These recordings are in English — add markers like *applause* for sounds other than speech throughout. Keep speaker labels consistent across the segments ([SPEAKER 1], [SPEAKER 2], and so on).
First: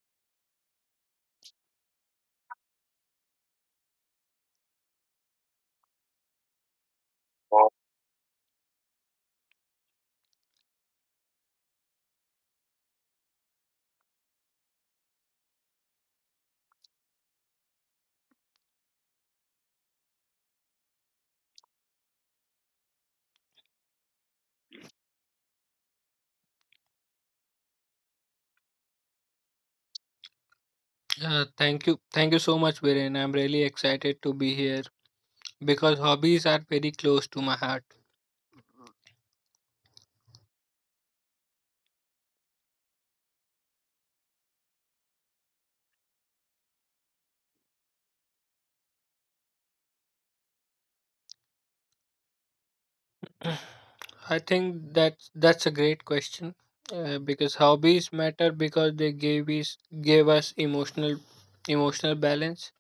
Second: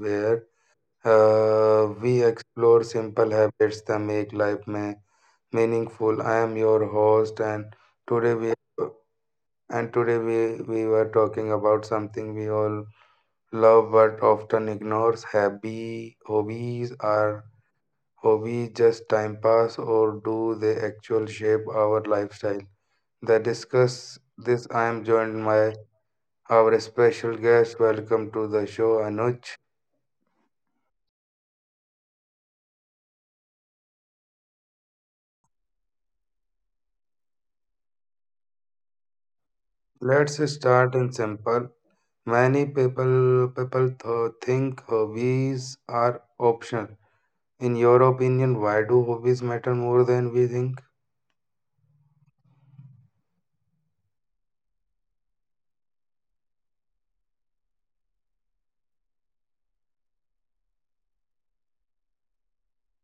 [SPEAKER 1] where we explore simple habits that make life meaningful. I am your host, and today we today we were talking about something we all love but often ignores. Happy hobbies are hobbies just time pass or do they actually shape our lifestyle? That discuss this. I am joined by our special guest. Welcome to the show, Anuj.
[SPEAKER 2] Thank you. Thank you so much, Viren. I'm really excited to be here because hobbies are very close to my heart.
[SPEAKER 1] Let's start in simple. Many people think hobbies are optional. In your opinion, why do hobbies matter more than we think?
[SPEAKER 2] *clears throat* I think that's a great question because hobbies matter because they gave us emotional balance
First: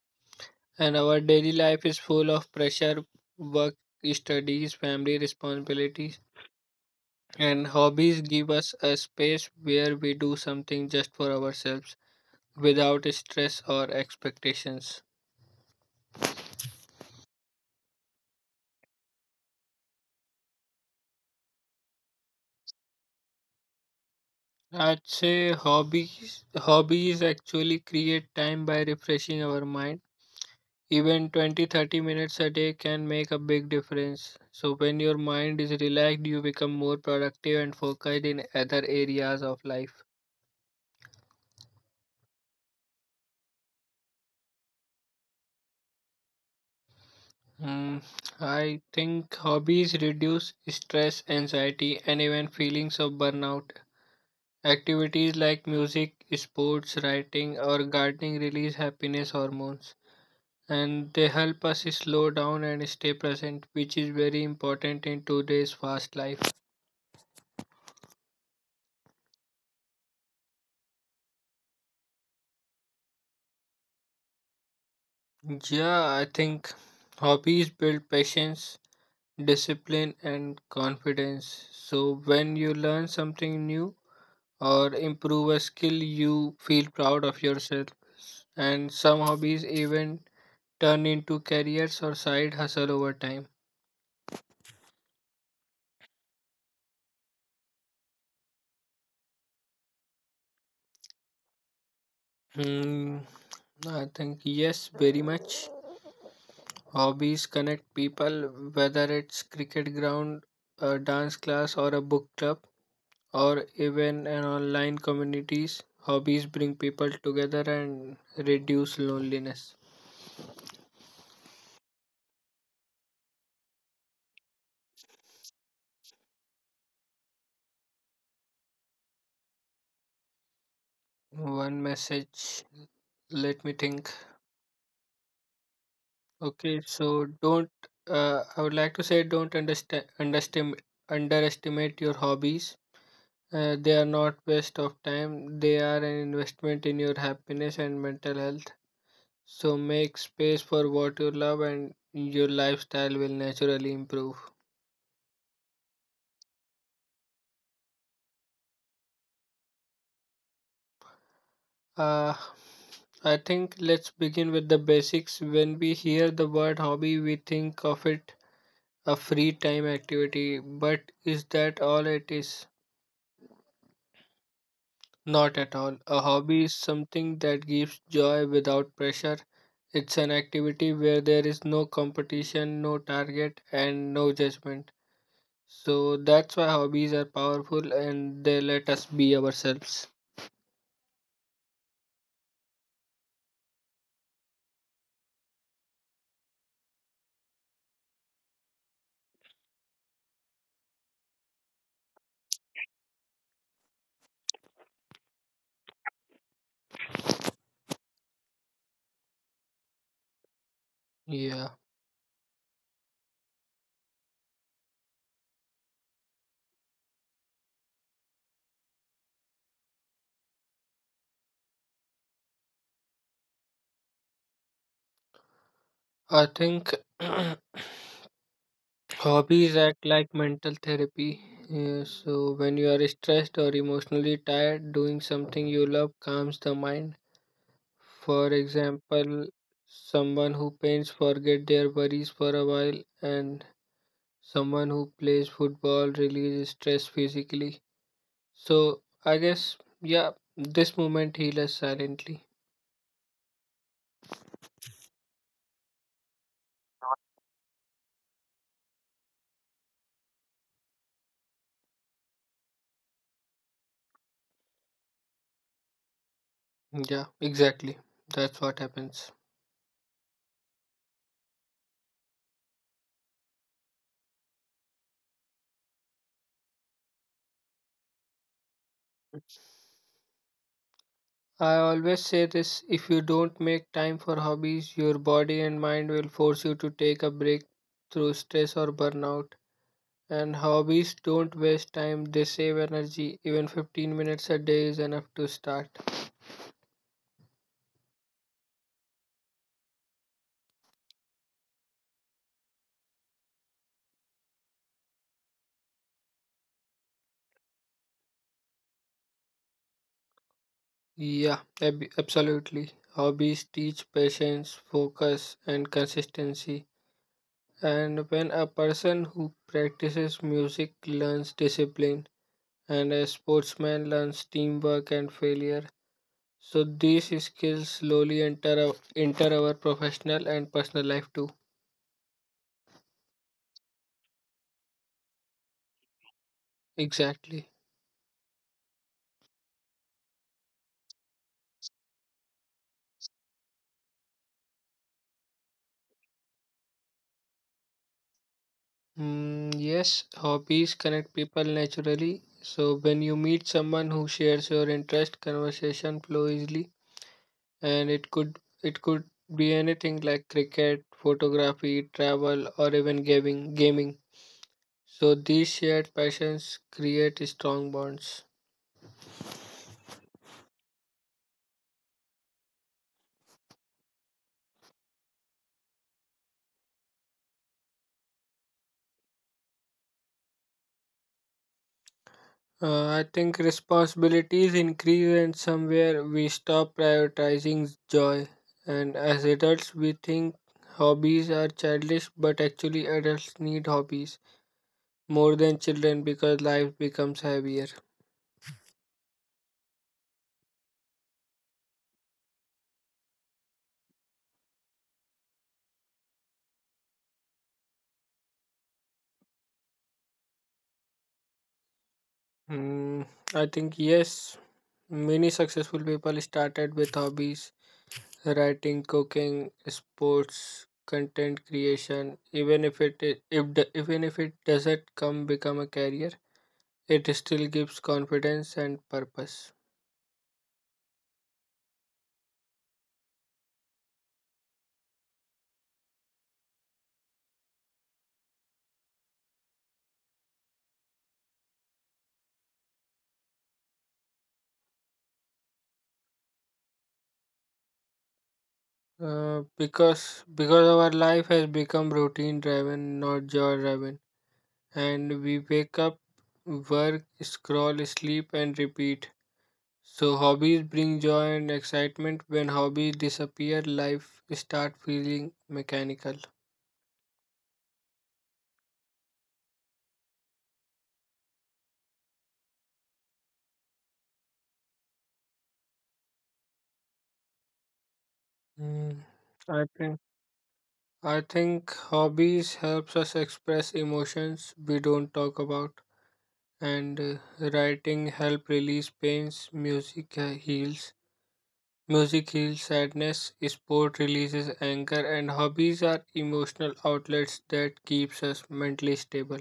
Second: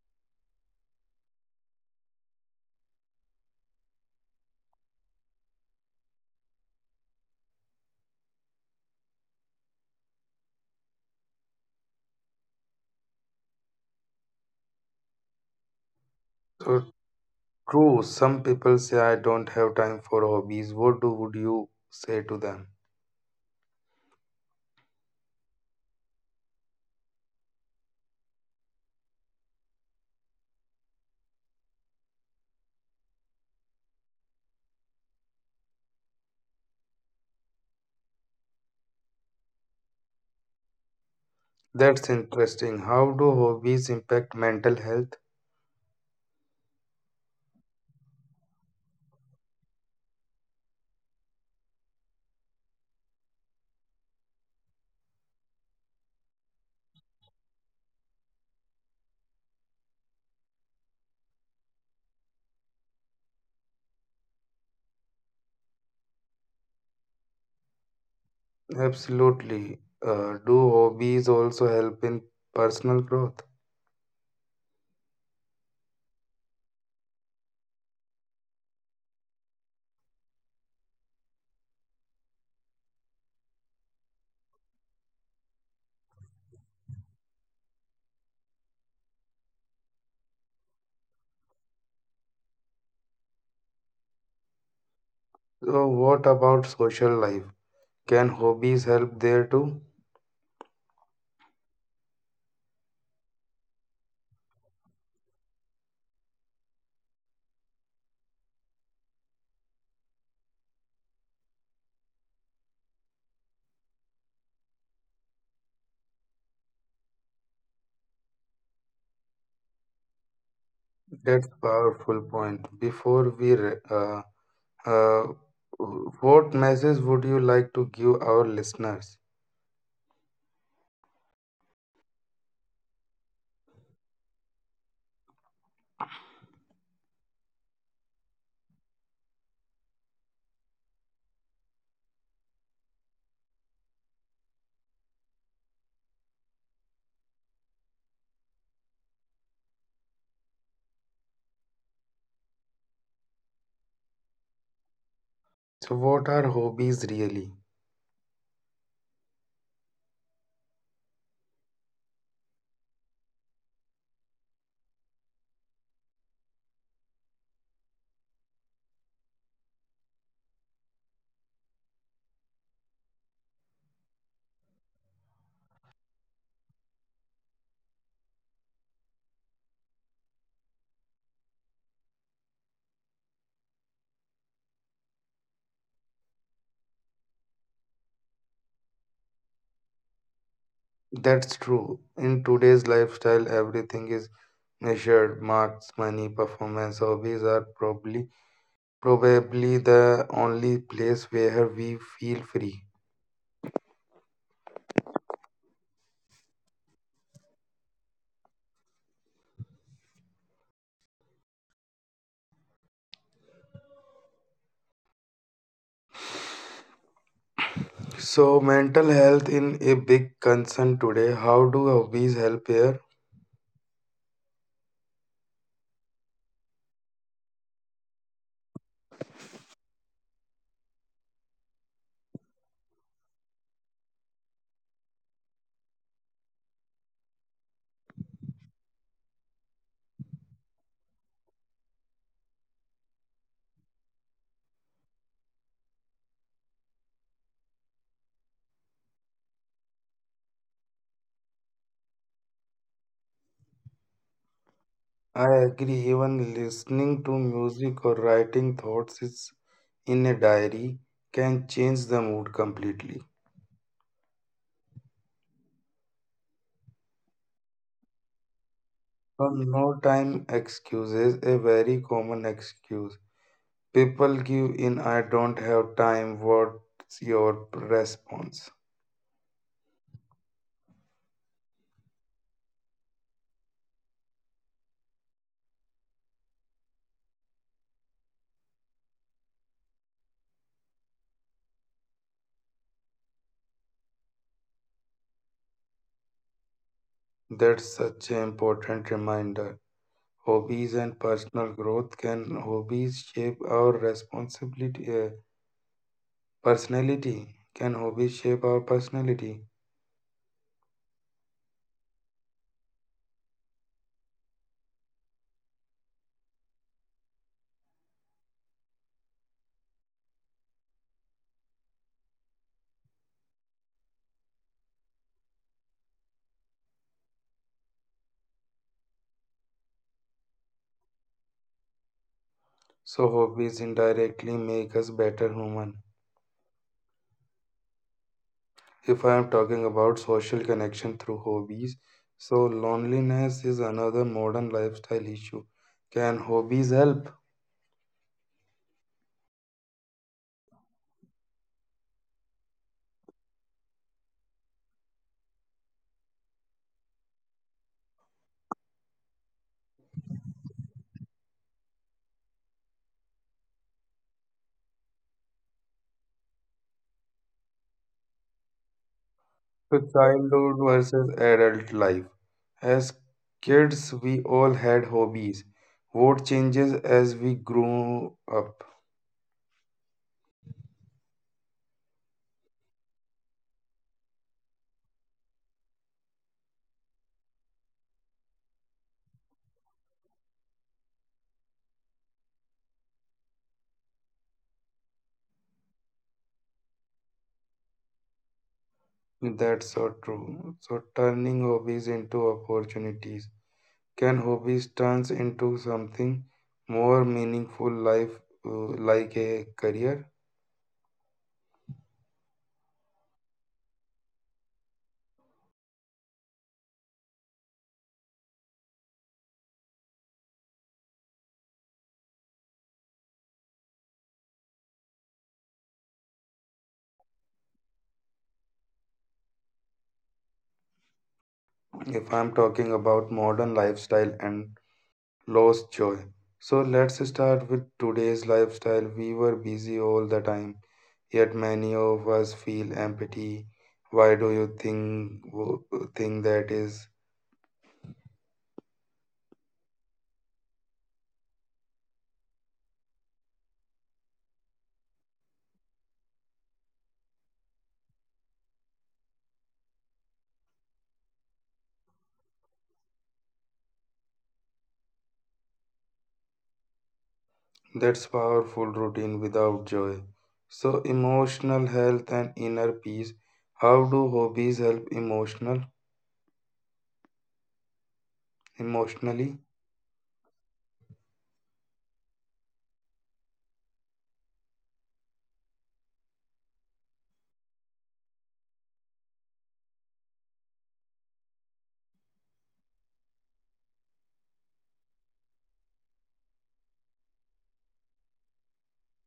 [SPEAKER 2] and our daily life is full of pressure, work, studies, family responsibilities and hobbies give us a space where we do something just for ourselves without stress or expectations.
[SPEAKER 1] So true, some people say I don't have time for hobbies. What do would you say to them?
[SPEAKER 2] I'd say hobbies. Hobbies actually create time by refreshing our mind. Even 20-30 minutes a day can make a big difference. So, when your mind is relaxed, you become more productive and focused in other areas of life.
[SPEAKER 1] That's interesting. How do hobbies impact mental health?
[SPEAKER 2] Mm, I think hobbies reduce stress, anxiety, and even feelings of burnout. Activities like music, sports, writing, or gardening release happiness hormones and they help us slow down and stay present, which is very important in today's fast life.
[SPEAKER 1] Absolutely. Do hobbies also help in personal growth?
[SPEAKER 2] Yeah, I think hobbies build patience, discipline, and confidence. So when you learn something new, or improve a skill you feel proud of yourself and some hobbies even turn into careers or side hustle over time.
[SPEAKER 1] So what about social life? Can hobbies help there too?
[SPEAKER 2] hmm, I think yes, very much. Hobbies connect people, whether it's cricket ground, a dance class, or a book club, or even an online communities. Hobbies bring people together and reduce loneliness.
[SPEAKER 1] That's powerful point. Before uh, what message would you like to give our listeners?
[SPEAKER 2] One message. Let me think. Okay, so don't. I would like to say don't understand underestimate underestimate your hobbies. They are not waste of time. They are an investment in your happiness and mental health. So make space for what you love and your lifestyle will naturally improve.
[SPEAKER 1] So, what are hobbies really?
[SPEAKER 2] Uh, I think let's begin with the basics. When we hear the word hobby, we think of it a free time activity, but is that all it is? Not at all. A hobby is something that gives joy without pressure. It's an activity where there is no competition, no target, and no judgment. So that's why hobbies are powerful and they let us be ourselves.
[SPEAKER 1] That's true. In today's lifestyle, everything is measured, marks, money, performance. Hobbies are probably the only place where we feel free.
[SPEAKER 2] Yeah,
[SPEAKER 1] So, mental health in a big concern today. How do hobbies help here?
[SPEAKER 2] I think *clears throat* hobbies act like mental therapy. Yeah, so when you are stressed or emotionally tired, doing something you love calms the mind. For example, someone who paints forget their worries for a while, and someone who plays football releases stress physically. So I guess yeah, this moment heals us silently.
[SPEAKER 1] I agree, even listening to music or writing thoughts is in a diary can change the mood completely.
[SPEAKER 2] Yeah, exactly. That's what happens.
[SPEAKER 1] So no time excuses, a very common excuse. People give in I don't have time. What's your response?
[SPEAKER 2] I always say this, if you don't make time for hobbies, your body and mind will force you to take a break through stress or burnout. And hobbies don't waste time, they save energy. Even 15 minutes a day is enough to start.
[SPEAKER 1] That's such an important reminder. Hobbies and personal growth can hobbies shape our responsibility personality. Can hobbies shape our personality?
[SPEAKER 2] Yeah, absolutely. Hobbies teach patience, focus, and consistency. And when a person who practices music learns discipline, and a sportsman learns teamwork and failure, so these skills slowly enter our professional and personal life too.
[SPEAKER 1] So hobbies indirectly make us better human.
[SPEAKER 2] Exactly.
[SPEAKER 1] If I am talking about social connection through hobbies, so loneliness is another modern lifestyle issue. Can hobbies help?
[SPEAKER 2] Yes, hobbies connect people naturally. So when you meet someone who shares your interest, conversation flow easily, and it could be anything like cricket, photography, travel, or even gaming. Gaming. So these shared passions create strong bonds.
[SPEAKER 1] So childhood versus adult life. As kids, we all had hobbies. What changes as we grow up?
[SPEAKER 2] I think responsibilities increase and somewhere we stop prioritizing joy. And as adults, we think hobbies are childish, but actually, adults need hobbies more than children because life becomes heavier.
[SPEAKER 1] That's so true. So turning hobbies into opportunities. Can hobbies turns into something more meaningful life like a career?
[SPEAKER 2] Mm, I think, yes, many successful people started with hobbies writing, cooking, sports, content creation, even if it doesn't come become a career, it still gives confidence and purpose.
[SPEAKER 1] If I'm talking about modern lifestyle and lost joy. So let's start with today's lifestyle. We were busy all the time, yet many of us feel empty. Why do you think that is?
[SPEAKER 2] Because because our life has become routine driven, not joy driven, and we wake up, work, scroll, sleep, and repeat. So hobbies bring joy and excitement. When hobbies disappear, life start feeling mechanical.
[SPEAKER 1] That's powerful routine without joy. So emotional health and inner peace. How do hobbies help
[SPEAKER 2] Mm,
[SPEAKER 1] emotionally.
[SPEAKER 2] I think I think hobbies helps us express emotions we don't talk about and writing help release pains, music heals sadness, sport releases anger, and hobbies are emotional outlets that keeps us mentally stable.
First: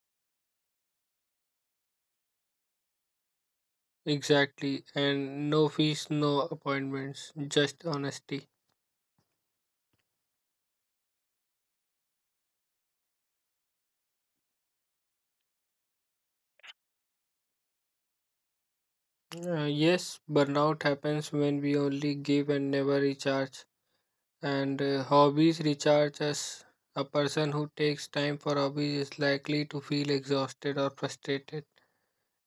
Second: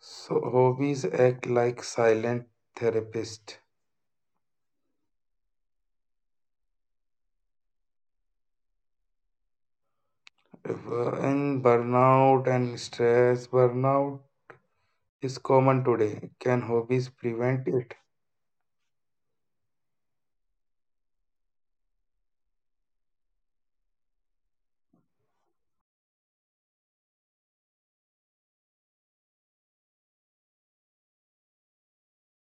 [SPEAKER 1] So hobbies act like silent therapist.
[SPEAKER 2] Exactly, and no fees, no appointments, just honesty.
[SPEAKER 1] In burnout and stress, burnout is common today. Can hobbies prevent it?
[SPEAKER 2] Yes, burnout happens when we only give and never recharge, and hobbies recharge us. A person who takes time for hobbies is likely to feel exhausted or frustrated.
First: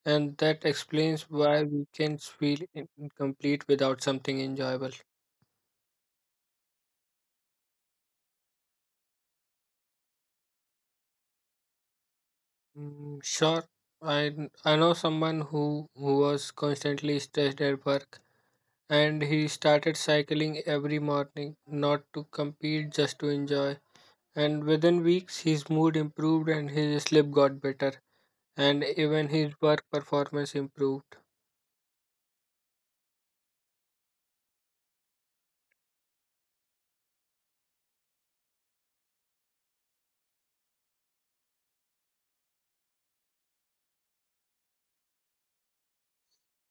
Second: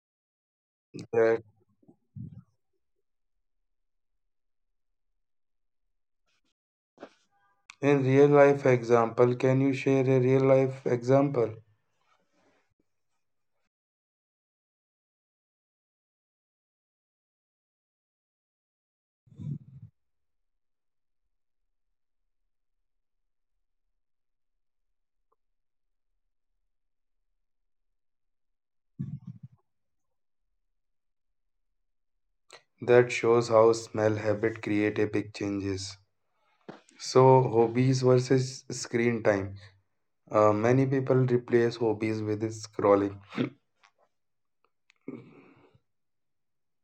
[SPEAKER 2] And that explains
[SPEAKER 1] That
[SPEAKER 2] why weekends feel incomplete without something enjoyable.
[SPEAKER 1] in real life example, can you share a real life example
[SPEAKER 2] Sure, I know who was constantly stressed at work and he started cycling every morning, not to compete, just to enjoy. And within weeks, his mood improved and his sleep got better, and even his work performance improved.
[SPEAKER 1] that shows how smell habit create a big changes? So hobbies versus screen time. Many people replace hobbies with scrolling.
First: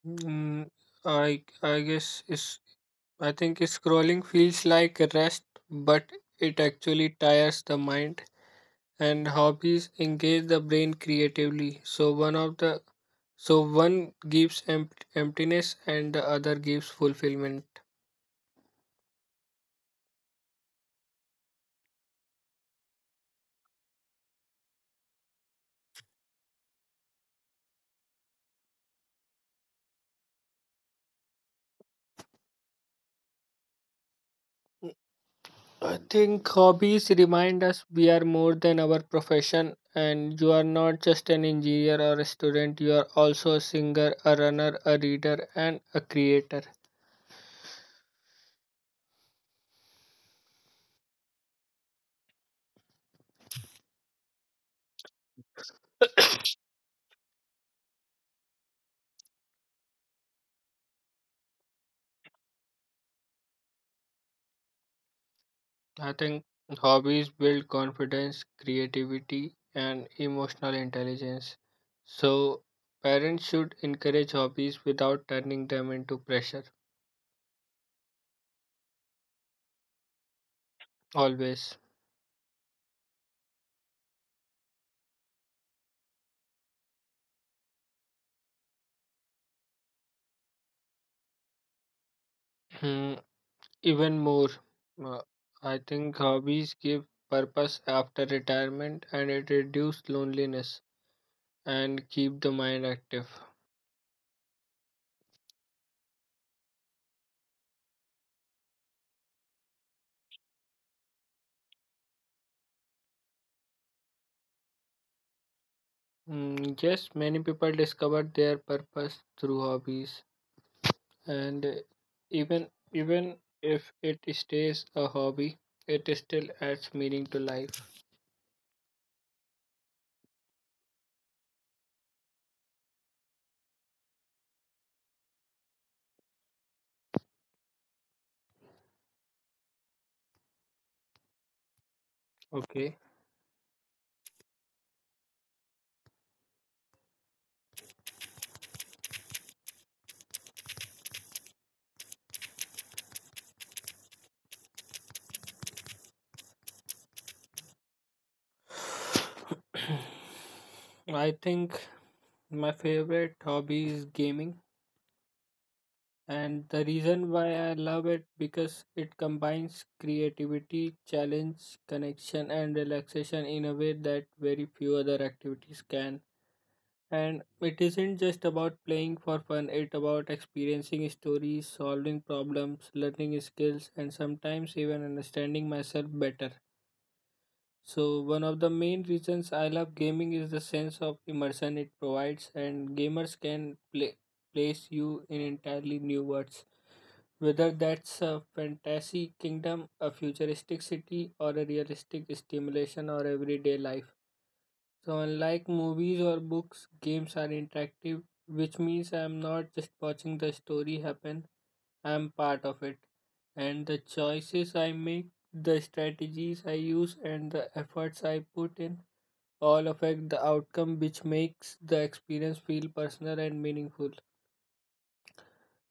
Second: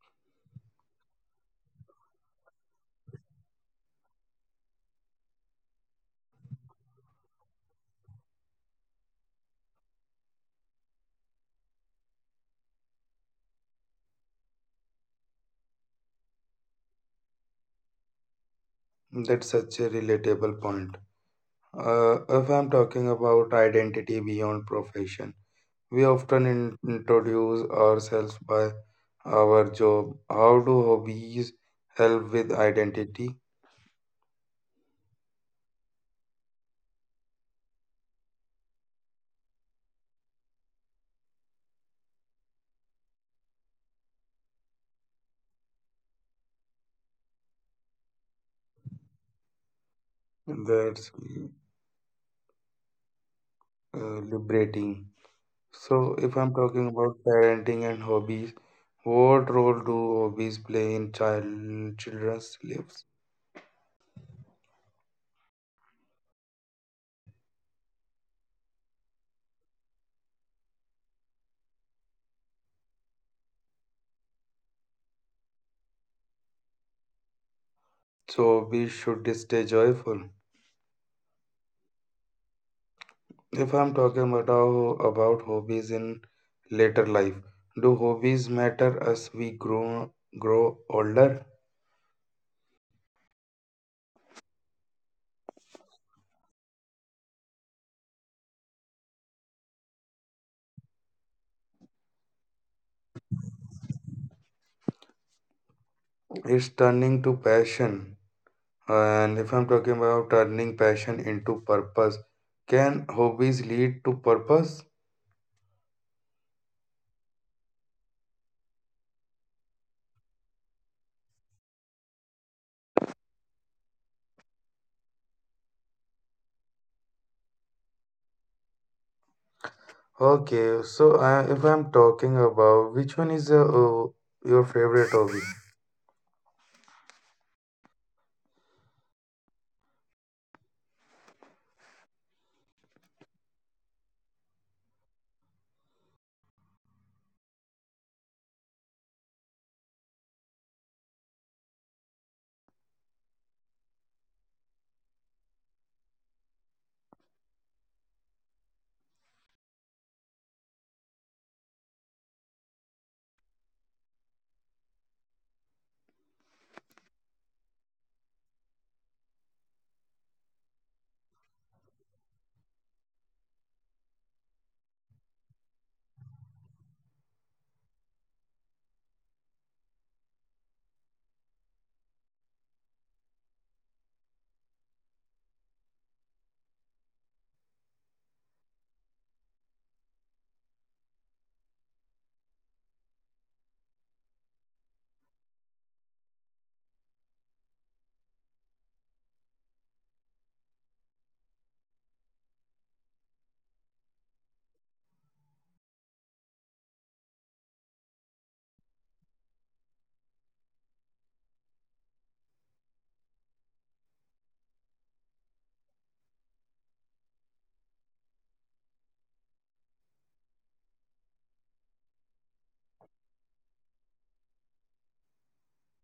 [SPEAKER 2] Mm, I guess it's I think scrolling feels like rest, but it actually tires the mind. And hobbies engage the brain creatively. So one gives emptiness and the other gives fulfillment.
[SPEAKER 1] That's such a relatable point. If I'm talking about identity beyond profession, we often introduce ourselves by our job. How do hobbies help with identity?
[SPEAKER 2] I think hobbies remind us we are more than our profession, and you are not just an engineer or a student. You are also a singer, a runner, a reader, and a creator.
[SPEAKER 1] That's liberating. So, if I'm talking about parenting and hobbies, what role do hobbies play in children's lives?
[SPEAKER 2] I think hobbies build confidence, creativity, and emotional intelligence. So, parents should encourage hobbies without turning them into pressure,
[SPEAKER 1] So, hobbies should stay joyful.
[SPEAKER 2] always.
[SPEAKER 1] If I'm talking about about hobbies in later life, do hobbies matter as we grow older?
[SPEAKER 2] Hmm, Even more, uh, I think hobbies give purpose after retirement and it reduces loneliness and keep the mind active.
[SPEAKER 1] It's turning to passion, and if I'm talking about turning passion into purpose, can hobbies lead to purpose?
[SPEAKER 2] Yes, many people discover their purpose through hobbies, and even even if it stays a hobby, it still adds meaning to life.
[SPEAKER 1] Okay, so if I'm talking about which one is your favorite hobby?
[SPEAKER 2] Okay. *clears throat* I think my favorite hobby is gaming, and the reason why I love it because it combines creativity, challenge, connection, and relaxation in a way that very few other activities can. And it isn't just about playing for fun, it's about experiencing stories, solving problems, learning skills, and sometimes even understanding myself better. So, one of the main reasons I love gaming is the sense of immersion it provides, and place you in entirely new worlds. Whether that's a fantasy kingdom, a futuristic city, or a realistic stimulation or everyday life. So, unlike movies or books, games are interactive, which means I am not just watching the story happen, I am part of it. And the choices I make, the strategies I use, and the efforts I put in all affect the outcome, which makes the experience feel personal and meaningful.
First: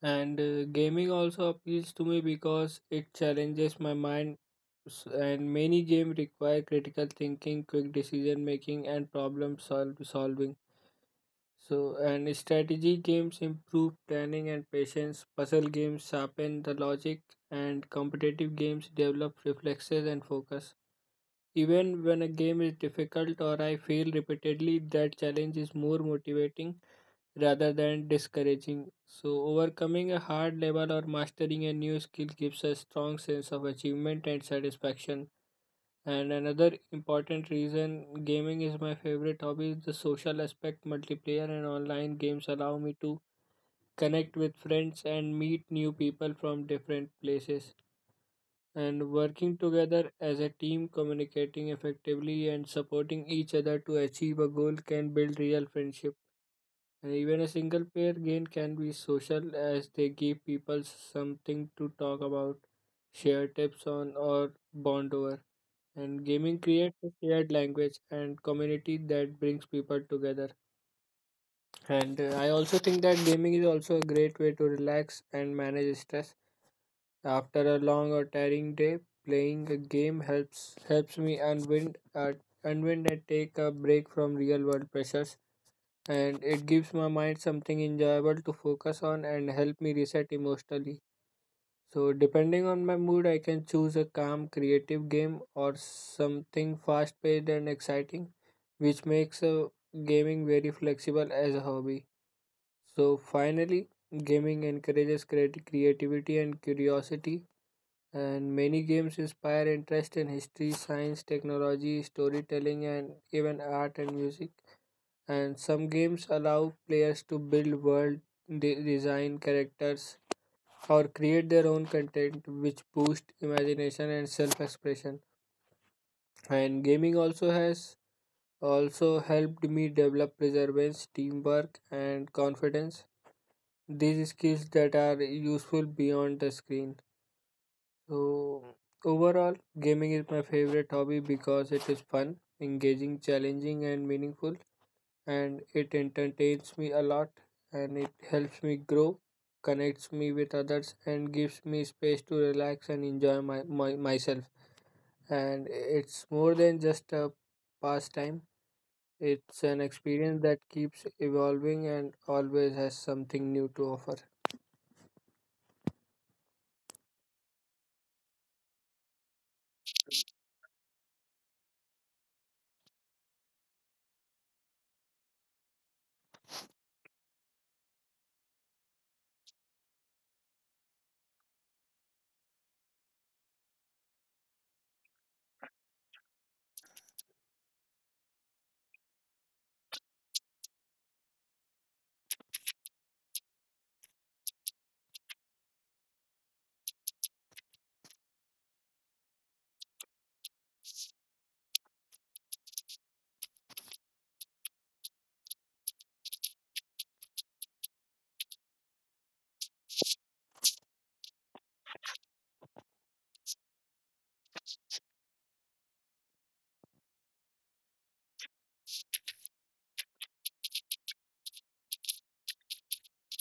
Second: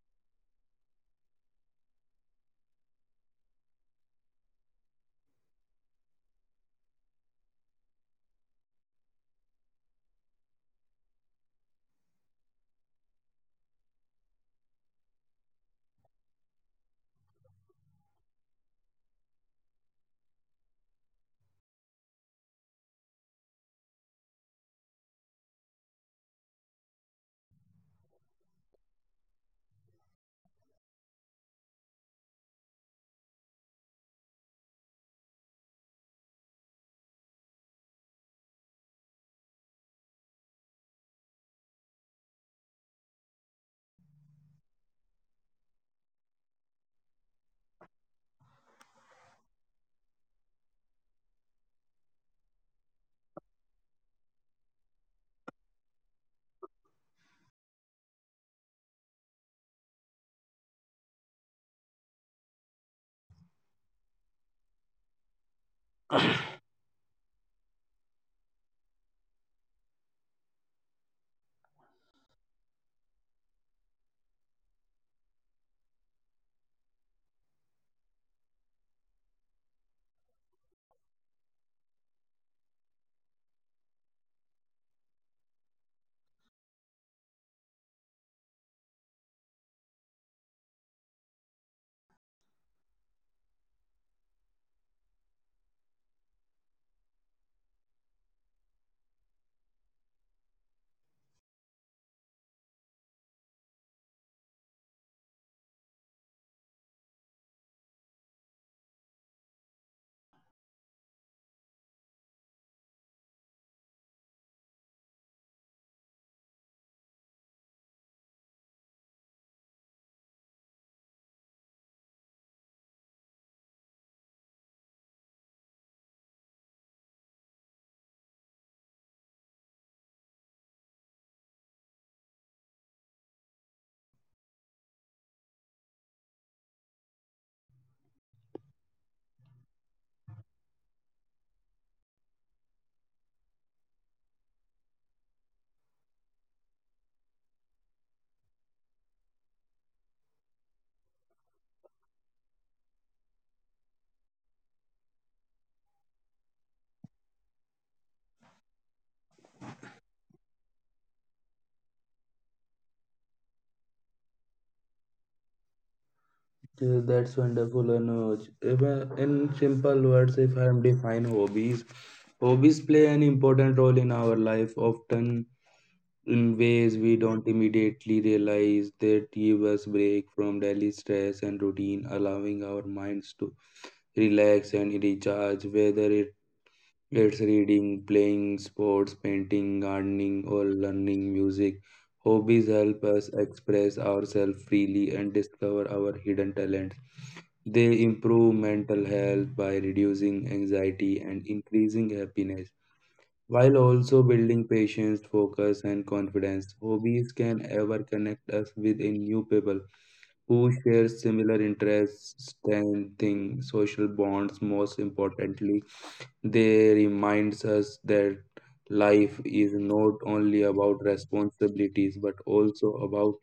[SPEAKER 2] And gaming also appeals to me because it challenges my mind, and many games require critical thinking, quick decision making, and problem solving. So, and strategy games improve planning and patience, puzzle games sharpen the logic, and competitive games develop reflexes and focus. Even when a game is difficult or I fail repeatedly, that challenge is more motivating rather than discouraging. So, overcoming a hard level or mastering a new skill gives a strong sense of achievement and satisfaction. And another important reason gaming is my favorite hobby is the social aspect. Multiplayer and online games allow me to connect with friends and meet new people from different places. And working together as a team, communicating effectively, and supporting each other to achieve a goal can build real friendship. And even a single player game can be social as they give people something to talk about, share tips on, or bond over. And gaming creates a shared language and community that brings people together. And I also think that gaming is also a great way to relax and manage stress. After a long or tiring day, playing a game helps me unwind and take a break from real world pressures. And it gives my mind something enjoyable to focus on and help me reset emotionally. So, depending on my mood, I can choose a calm, creative game or something fast paced and exciting, which makes gaming very flexible as a hobby. So, finally, gaming encourages creativity and curiosity, and many games inspire interest in history, science, technology, storytelling, and even art and music. And some games allow players to build world, design characters, or create their own content which boost imagination and self-expression. And gaming also helped me develop perseverance, teamwork, and confidence, these skills that are useful beyond the screen. So, overall, gaming is my favorite hobby because it is fun, engaging, challenging, and meaningful, and it entertains me a lot, and it helps me grow, connects me with others, and gives me space to relax and enjoy my, my myself. And it's more than just a pastime. It's an experience that keeps evolving and always has something new to offer.
[SPEAKER 1] Yeah, that's wonderful, Anuj. If In simple words, if I am define hobbies, hobbies play an important role in our life, often in ways we don't immediately realize. They give us break from daily stress and routine, allowing our minds to relax and recharge. It's reading, playing sports, painting, gardening, or learning music, hobbies help us express ourselves freely and discover our hidden talents. They improve mental health by reducing anxiety and increasing happiness, while also building patience, focus, and confidence. Hobbies can ever connect us with a new people who share similar interests, strengthening social bonds. Most importantly, they reminds us that life is not only about responsibilities but also about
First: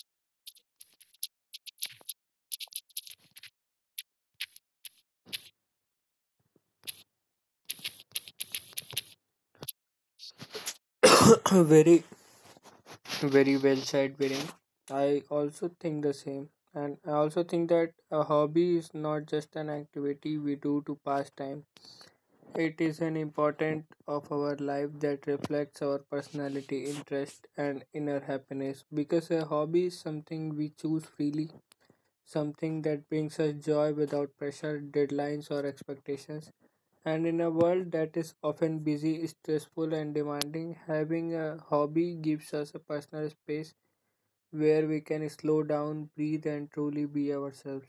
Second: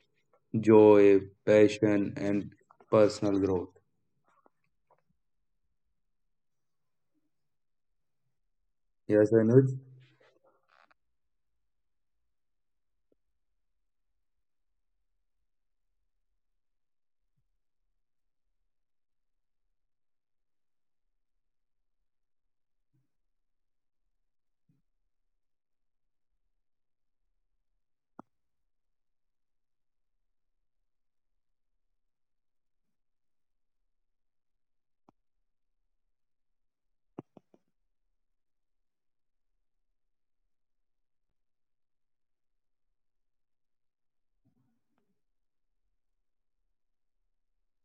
[SPEAKER 1] joy, passion, and personal growth. Yes, Anuj.
[SPEAKER 2] *coughs* *clears throat* very, Very well said, Viren. I also think the same. And I also think that a hobby is not just an activity we do to pass time. It is an important of our life that reflects our personality, interest, and inner happiness. Because a hobby is something we choose freely, something that brings us joy without pressure, deadlines, or expectations. And in a world that is often busy, stressful, and demanding, having a hobby gives us a personal space where we can slow down, breathe, and truly be ourselves.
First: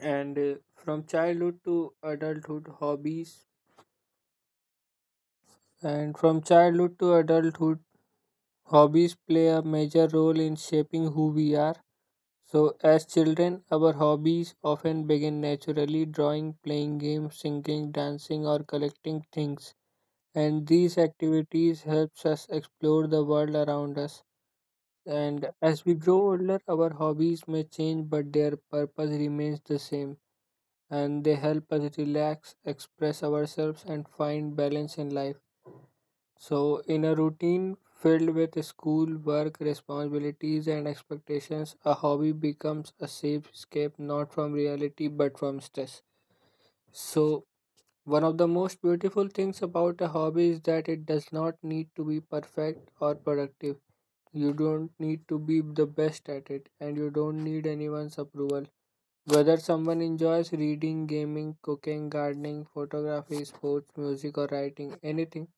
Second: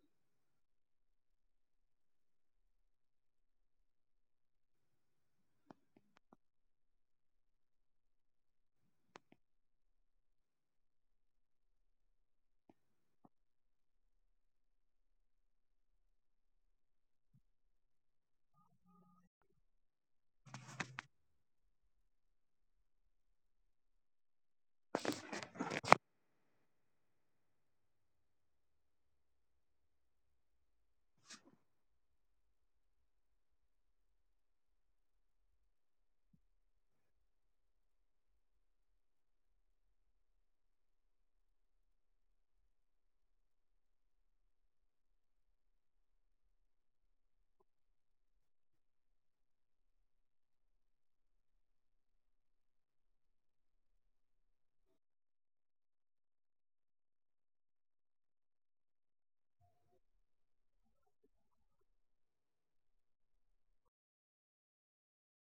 [SPEAKER 2] And uh, from childhood to adulthood, hobbies And from childhood to adulthood, hobbies play a major role in shaping who we are. So, as children, our hobbies often begin naturally drawing, playing games, singing, dancing, or collecting things. And these activities helps us explore the world around us. And as we grow older, our hobbies may change, but their purpose remains the same. And they help us relax, express ourselves, and find balance in life. So, in a routine filled with school, work, responsibilities, and expectations, a hobby becomes a safe escape not from reality but from stress. So, one of the most beautiful things about a hobby is that it does not need to be perfect or productive. You don't need to be the best at it, and you don't need anyone's approval. Whether someone enjoys reading, gaming, cooking, gardening, photography, sports, music, or writing, anything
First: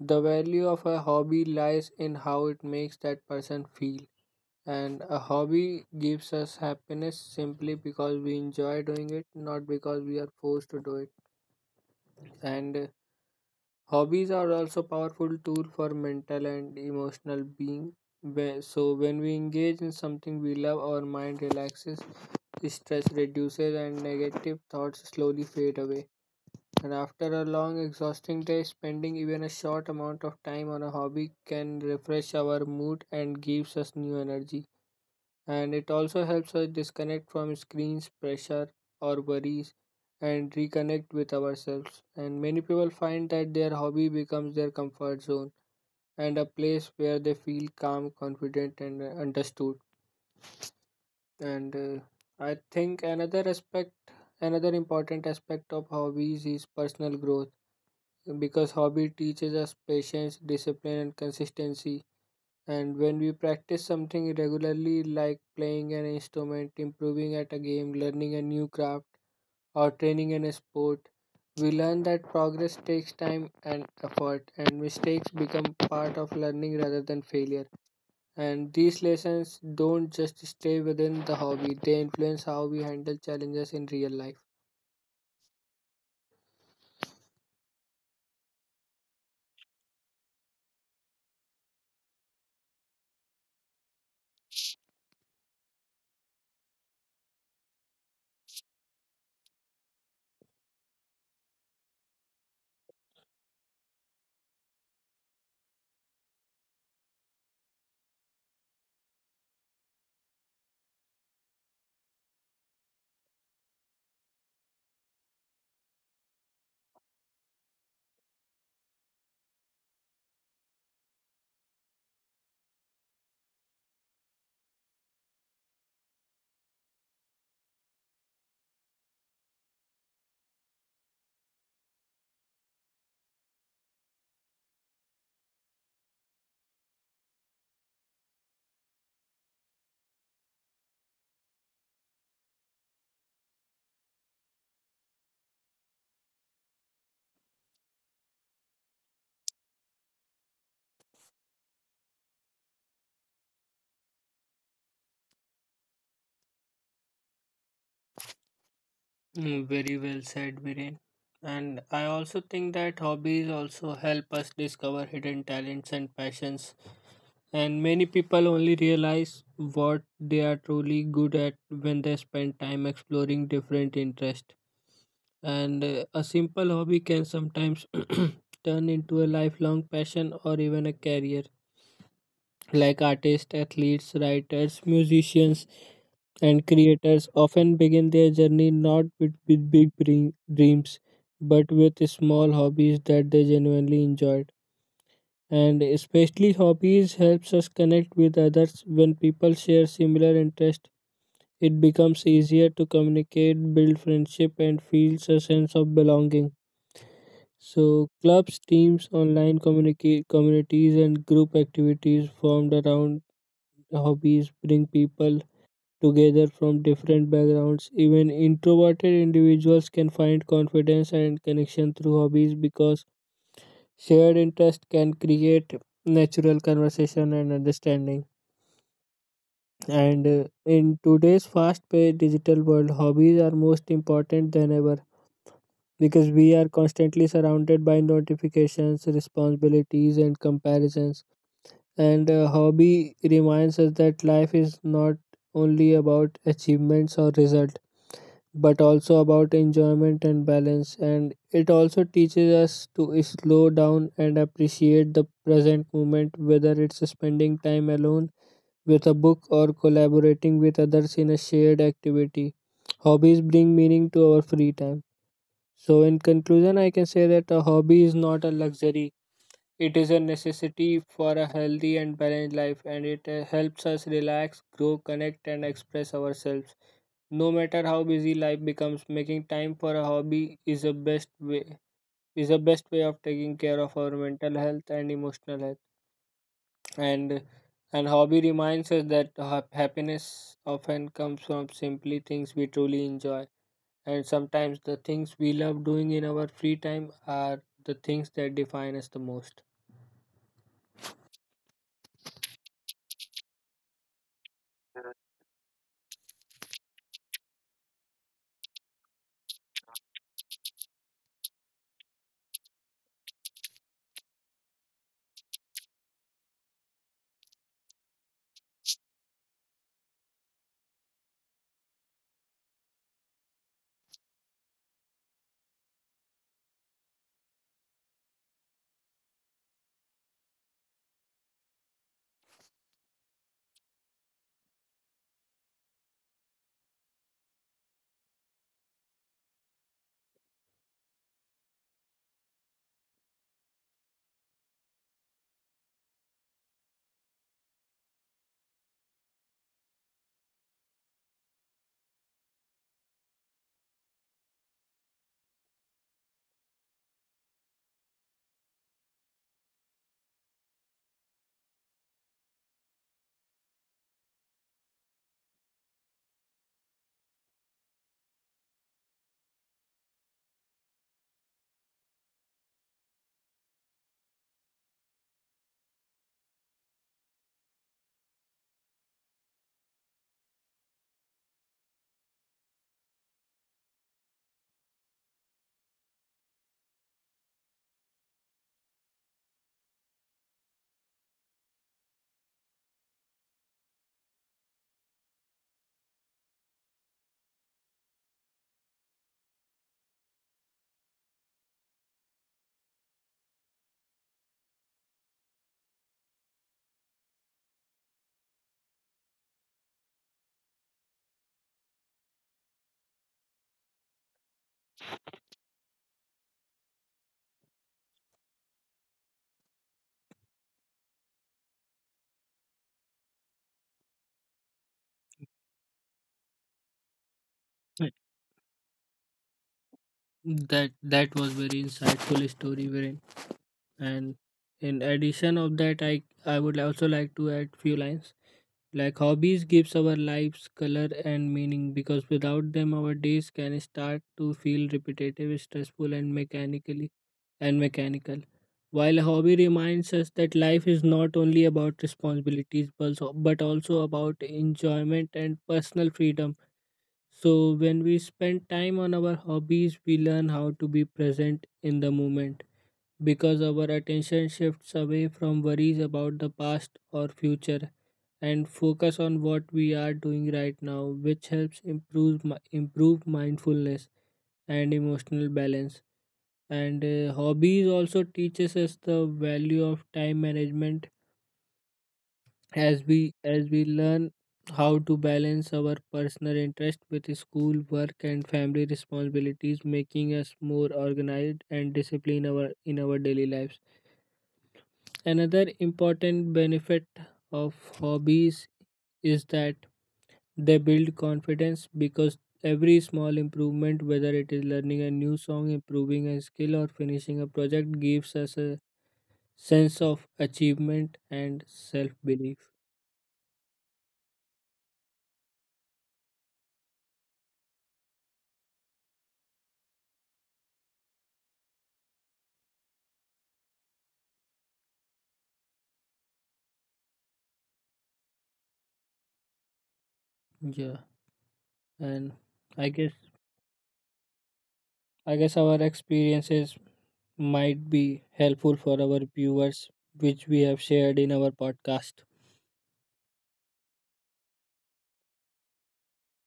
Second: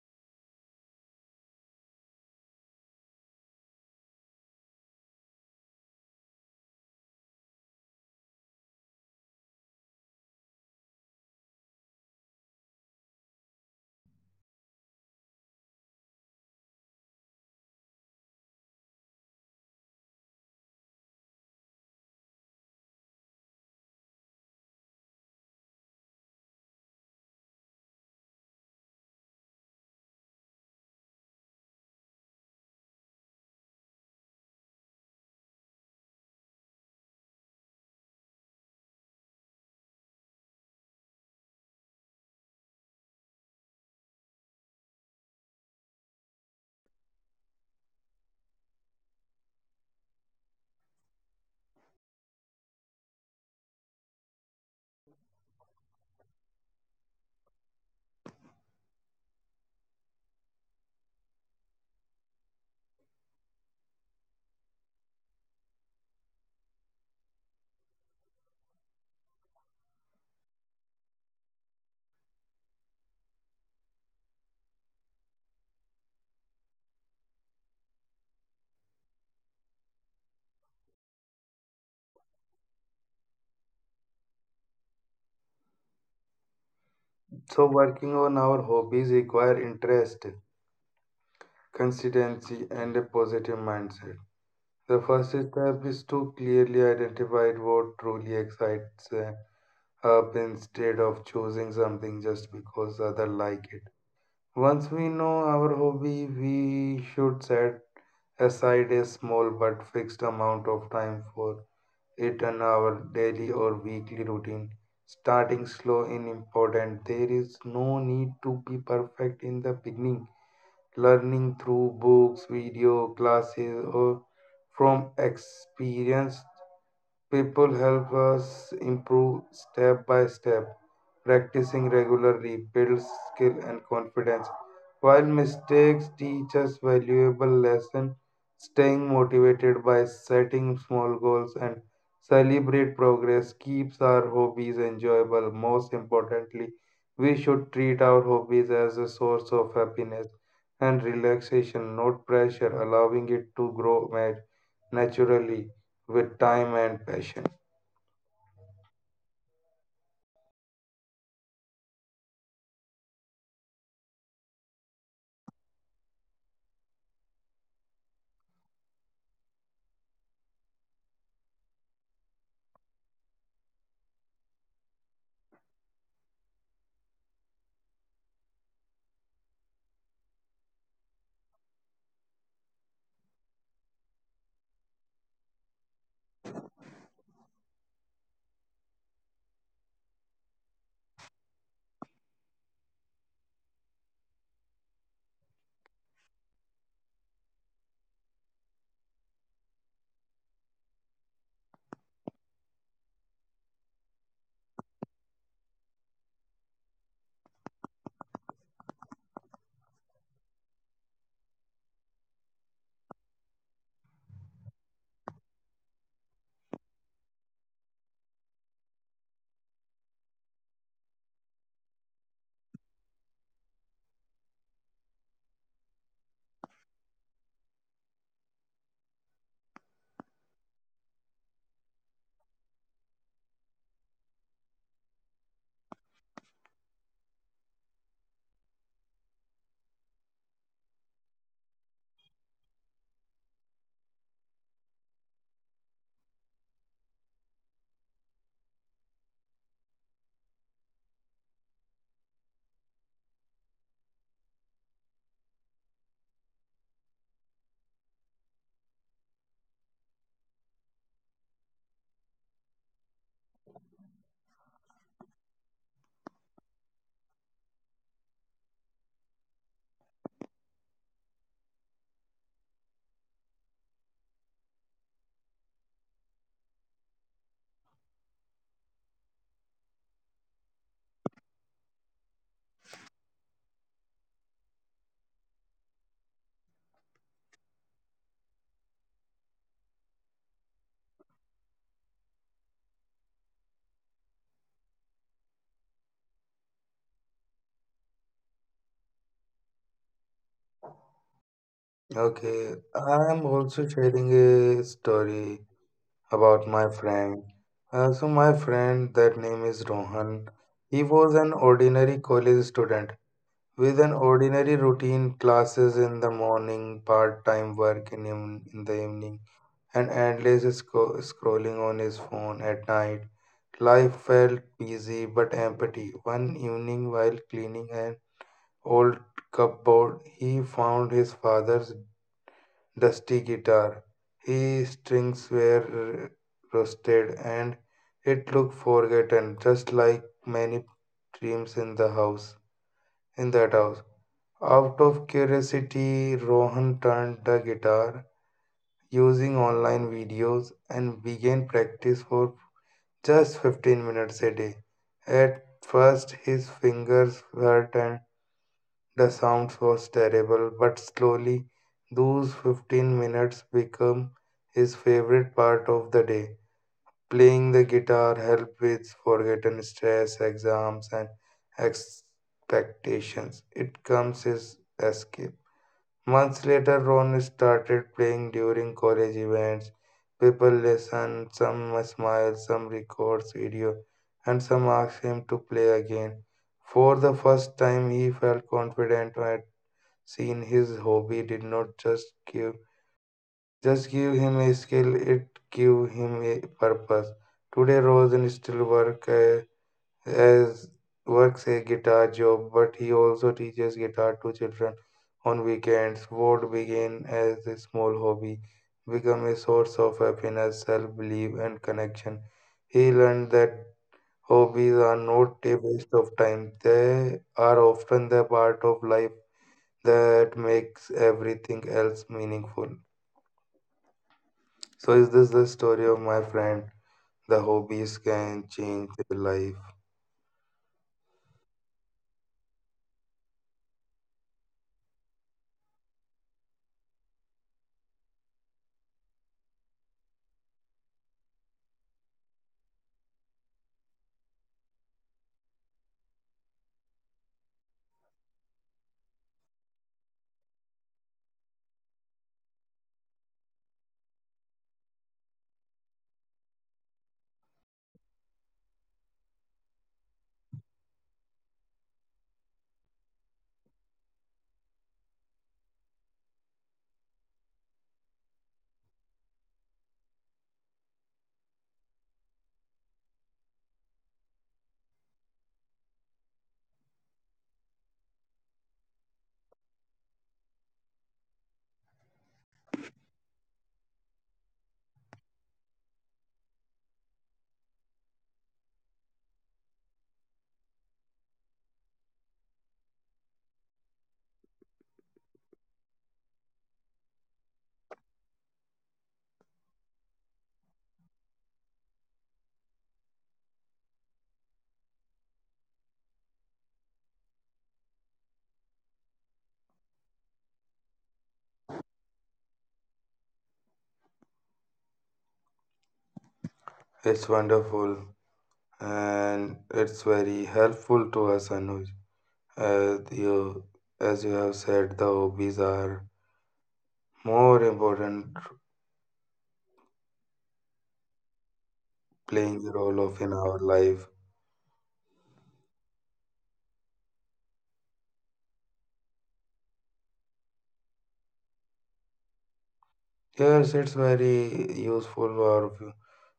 [SPEAKER 2] the value of a hobby lies in how it makes that person feel. And a hobby gives us happiness simply because we enjoy doing it, not because we are forced to do it. And Hobbies are also powerful tool for mental and emotional being. So when we engage in something we love, our mind relaxes, stress reduces, and negative thoughts slowly fade away. And after a long, exhausting day, spending even a short amount of time on a hobby can refresh our mood and gives us new energy. And it also helps us disconnect from screens, pressure, or worries and reconnect with ourselves. And many people find that their hobby becomes their comfort zone and a place where they feel calm, confident, and understood. And I think another aspect, another important aspect of hobbies is personal growth because hobby teaches us patience, discipline, and consistency. And when we practice something regularly, like playing an instrument, improving at a game, learning a new craft, or training in a sport, we learn that progress takes time and effort, and mistakes become part of learning rather than failure. And these lessons don't just stay within the hobby, they influence how we handle challenges in real life.
[SPEAKER 1] So, working on our hobbies require interest, consistency, and a positive mindset. The first step is to clearly identify what truly excites us instead of choosing something just because others like it. Once we know our hobby, we should set aside a small but fixed amount of time for it on our daily or weekly routine. Starting slow is important. There is no need to be perfect in the beginning. Learning through books, video, classes, or from experience people help us improve step by step. Practicing regularly builds skill and confidence. While mistakes teach us valuable lessons, staying motivated by setting small goals and celebrate progress keeps our hobbies enjoyable. Most importantly, we should treat our hobbies as a source of happiness and relaxation, not pressure, allowing it to naturally with time and passion.
[SPEAKER 2] Mm, very well said, Viren. And I also think that hobbies also help us discover hidden talents and passions. And many people only realize what they are truly good at when they spend time exploring different interests. And a simple hobby can sometimes *clears throat* turn into a lifelong passion or even a career like artists, athletes, writers, musicians, and creators often begin their journey not with big dreams, but with small hobbies that they genuinely enjoyed. And especially hobbies helps us connect with others. When people share similar interests, it becomes easier to communicate, build friendship, and feels a sense of belonging. So clubs, teams, online communities, and group activities formed around hobbies bring people together from different backgrounds. Even introverted individuals can find confidence and connection through hobbies because shared interest can create natural conversation and understanding. And in today's fast-paced digital world, hobbies are most important than ever because we are constantly surrounded by notifications, responsibilities, and comparisons, and a hobby reminds us that life is not only about achievements or result but also about enjoyment and balance. And it also teaches us to slow down and appreciate the present moment, whether it's spending time alone with a book or collaborating with others in a shared activity. Hobbies bring meaning to our free time. So in conclusion, I can say that a hobby is not a luxury, it is a necessity for a healthy and balanced life, and it helps us relax, grow, connect, and express ourselves. No matter how busy life becomes, making time for a hobby is the best way is the best way of taking care of our mental health and emotional health. And and hobby reminds us that happiness often comes from simply things we truly enjoy. And sometimes the things we love doing in our free time are the things that define us the most.
[SPEAKER 1] Okay, I am also sharing a story about my friend. So my friend, that name is Rohan. He was an ordinary college student with an ordinary routine, classes in the morning, part-time work in the evening, and endless scrolling on his phone at night. Life felt busy but empty. One evening, while cleaning an old cupboard, he found his father's dusty guitar. His strings were rusted and it looked forgotten, just like many dreams in the house. In that house. Out of curiosity, Rohan turned the guitar using online videos and began practice for just 15 minutes a day. At first, his fingers hurt and the sound was terrible, but slowly those 15 minutes become his favorite part of the day. Playing the guitar helped with forgotten stress, exams, and expectations. It comes his escape. Months later, Ron started playing during college events. People listen, some smile, some records video, and some ask him to play again. For the first time, he felt confident at seen his hobby did not just give him a skill, it gave him a purpose. Today Rosen still as works a guitar job, but he also teaches guitar to children on weekends. What began as a small hobby become a source of happiness, self-belief and connection. He learned that hobbies are not a waste of time. They are often the part of life that makes everything else meaningful. So, is this the story of my friend? The hobbies can change their life.
[SPEAKER 2] That was very insightful story, Viren. And in addition of that, I would also like to add few lines like hobbies gives our lives color and meaning, because without them our days can start to feel repetitive, stressful, and mechanical, while a hobby reminds us that life is not only about responsibilities but also about enjoyment and personal freedom. So, when we spend time on our hobbies, we learn how to be present in the moment, because our attention shifts away from worries about the past or future and focus on what we are doing right now, which helps improve mindfulness and emotional balance. And hobbies also teaches us the value of time management, as we learn how to balance our personal interest with school work and family responsibilities, making us more organized and disciplined our in our daily lives. Another important benefit of hobbies is that they build confidence, because every small improvement, whether it is learning a new song, improving a skill, or finishing a project, gives us a sense of achievement and self belief.
[SPEAKER 1] It's wonderful and it's very helpful to us, Anuj. As you, as you have said, the hobbies are more important,
[SPEAKER 2] Yeah, and
[SPEAKER 1] playing the
[SPEAKER 2] i
[SPEAKER 1] role
[SPEAKER 2] guess
[SPEAKER 1] of in our life.
[SPEAKER 2] I guess our experiences might be helpful for our viewers, which we have shared in our podcast.
[SPEAKER 1] Yes, it's very useful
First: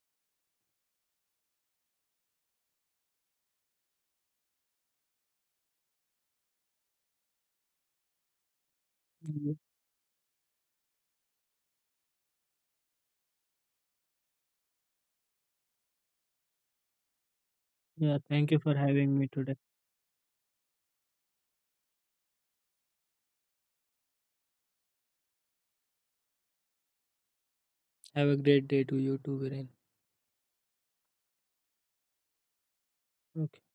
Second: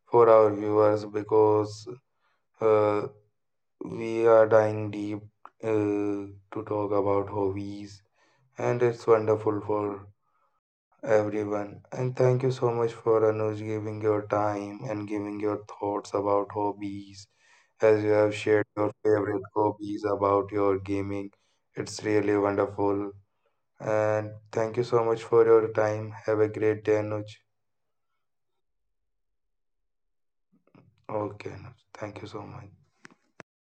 [SPEAKER 1] for our viewers because uh, we are diving deep to talk about hobbies, and it's
[SPEAKER 2] Mhm.
[SPEAKER 1] wonderful for everyone. And thank you so much for Anuj giving your time and giving your thoughts about hobbies,
[SPEAKER 2] Yeah,
[SPEAKER 1] as you
[SPEAKER 2] thank
[SPEAKER 1] have
[SPEAKER 2] you for
[SPEAKER 1] shared your
[SPEAKER 2] having me today.
[SPEAKER 1] favorite hobbies about your gaming. It's really wonderful. And thank you so much for your time. Have a great day, Anuj.
[SPEAKER 2] Have a great day to you too, Viren.
[SPEAKER 1] Okay, Anuj. Thank you so much.
[SPEAKER 2] Okay.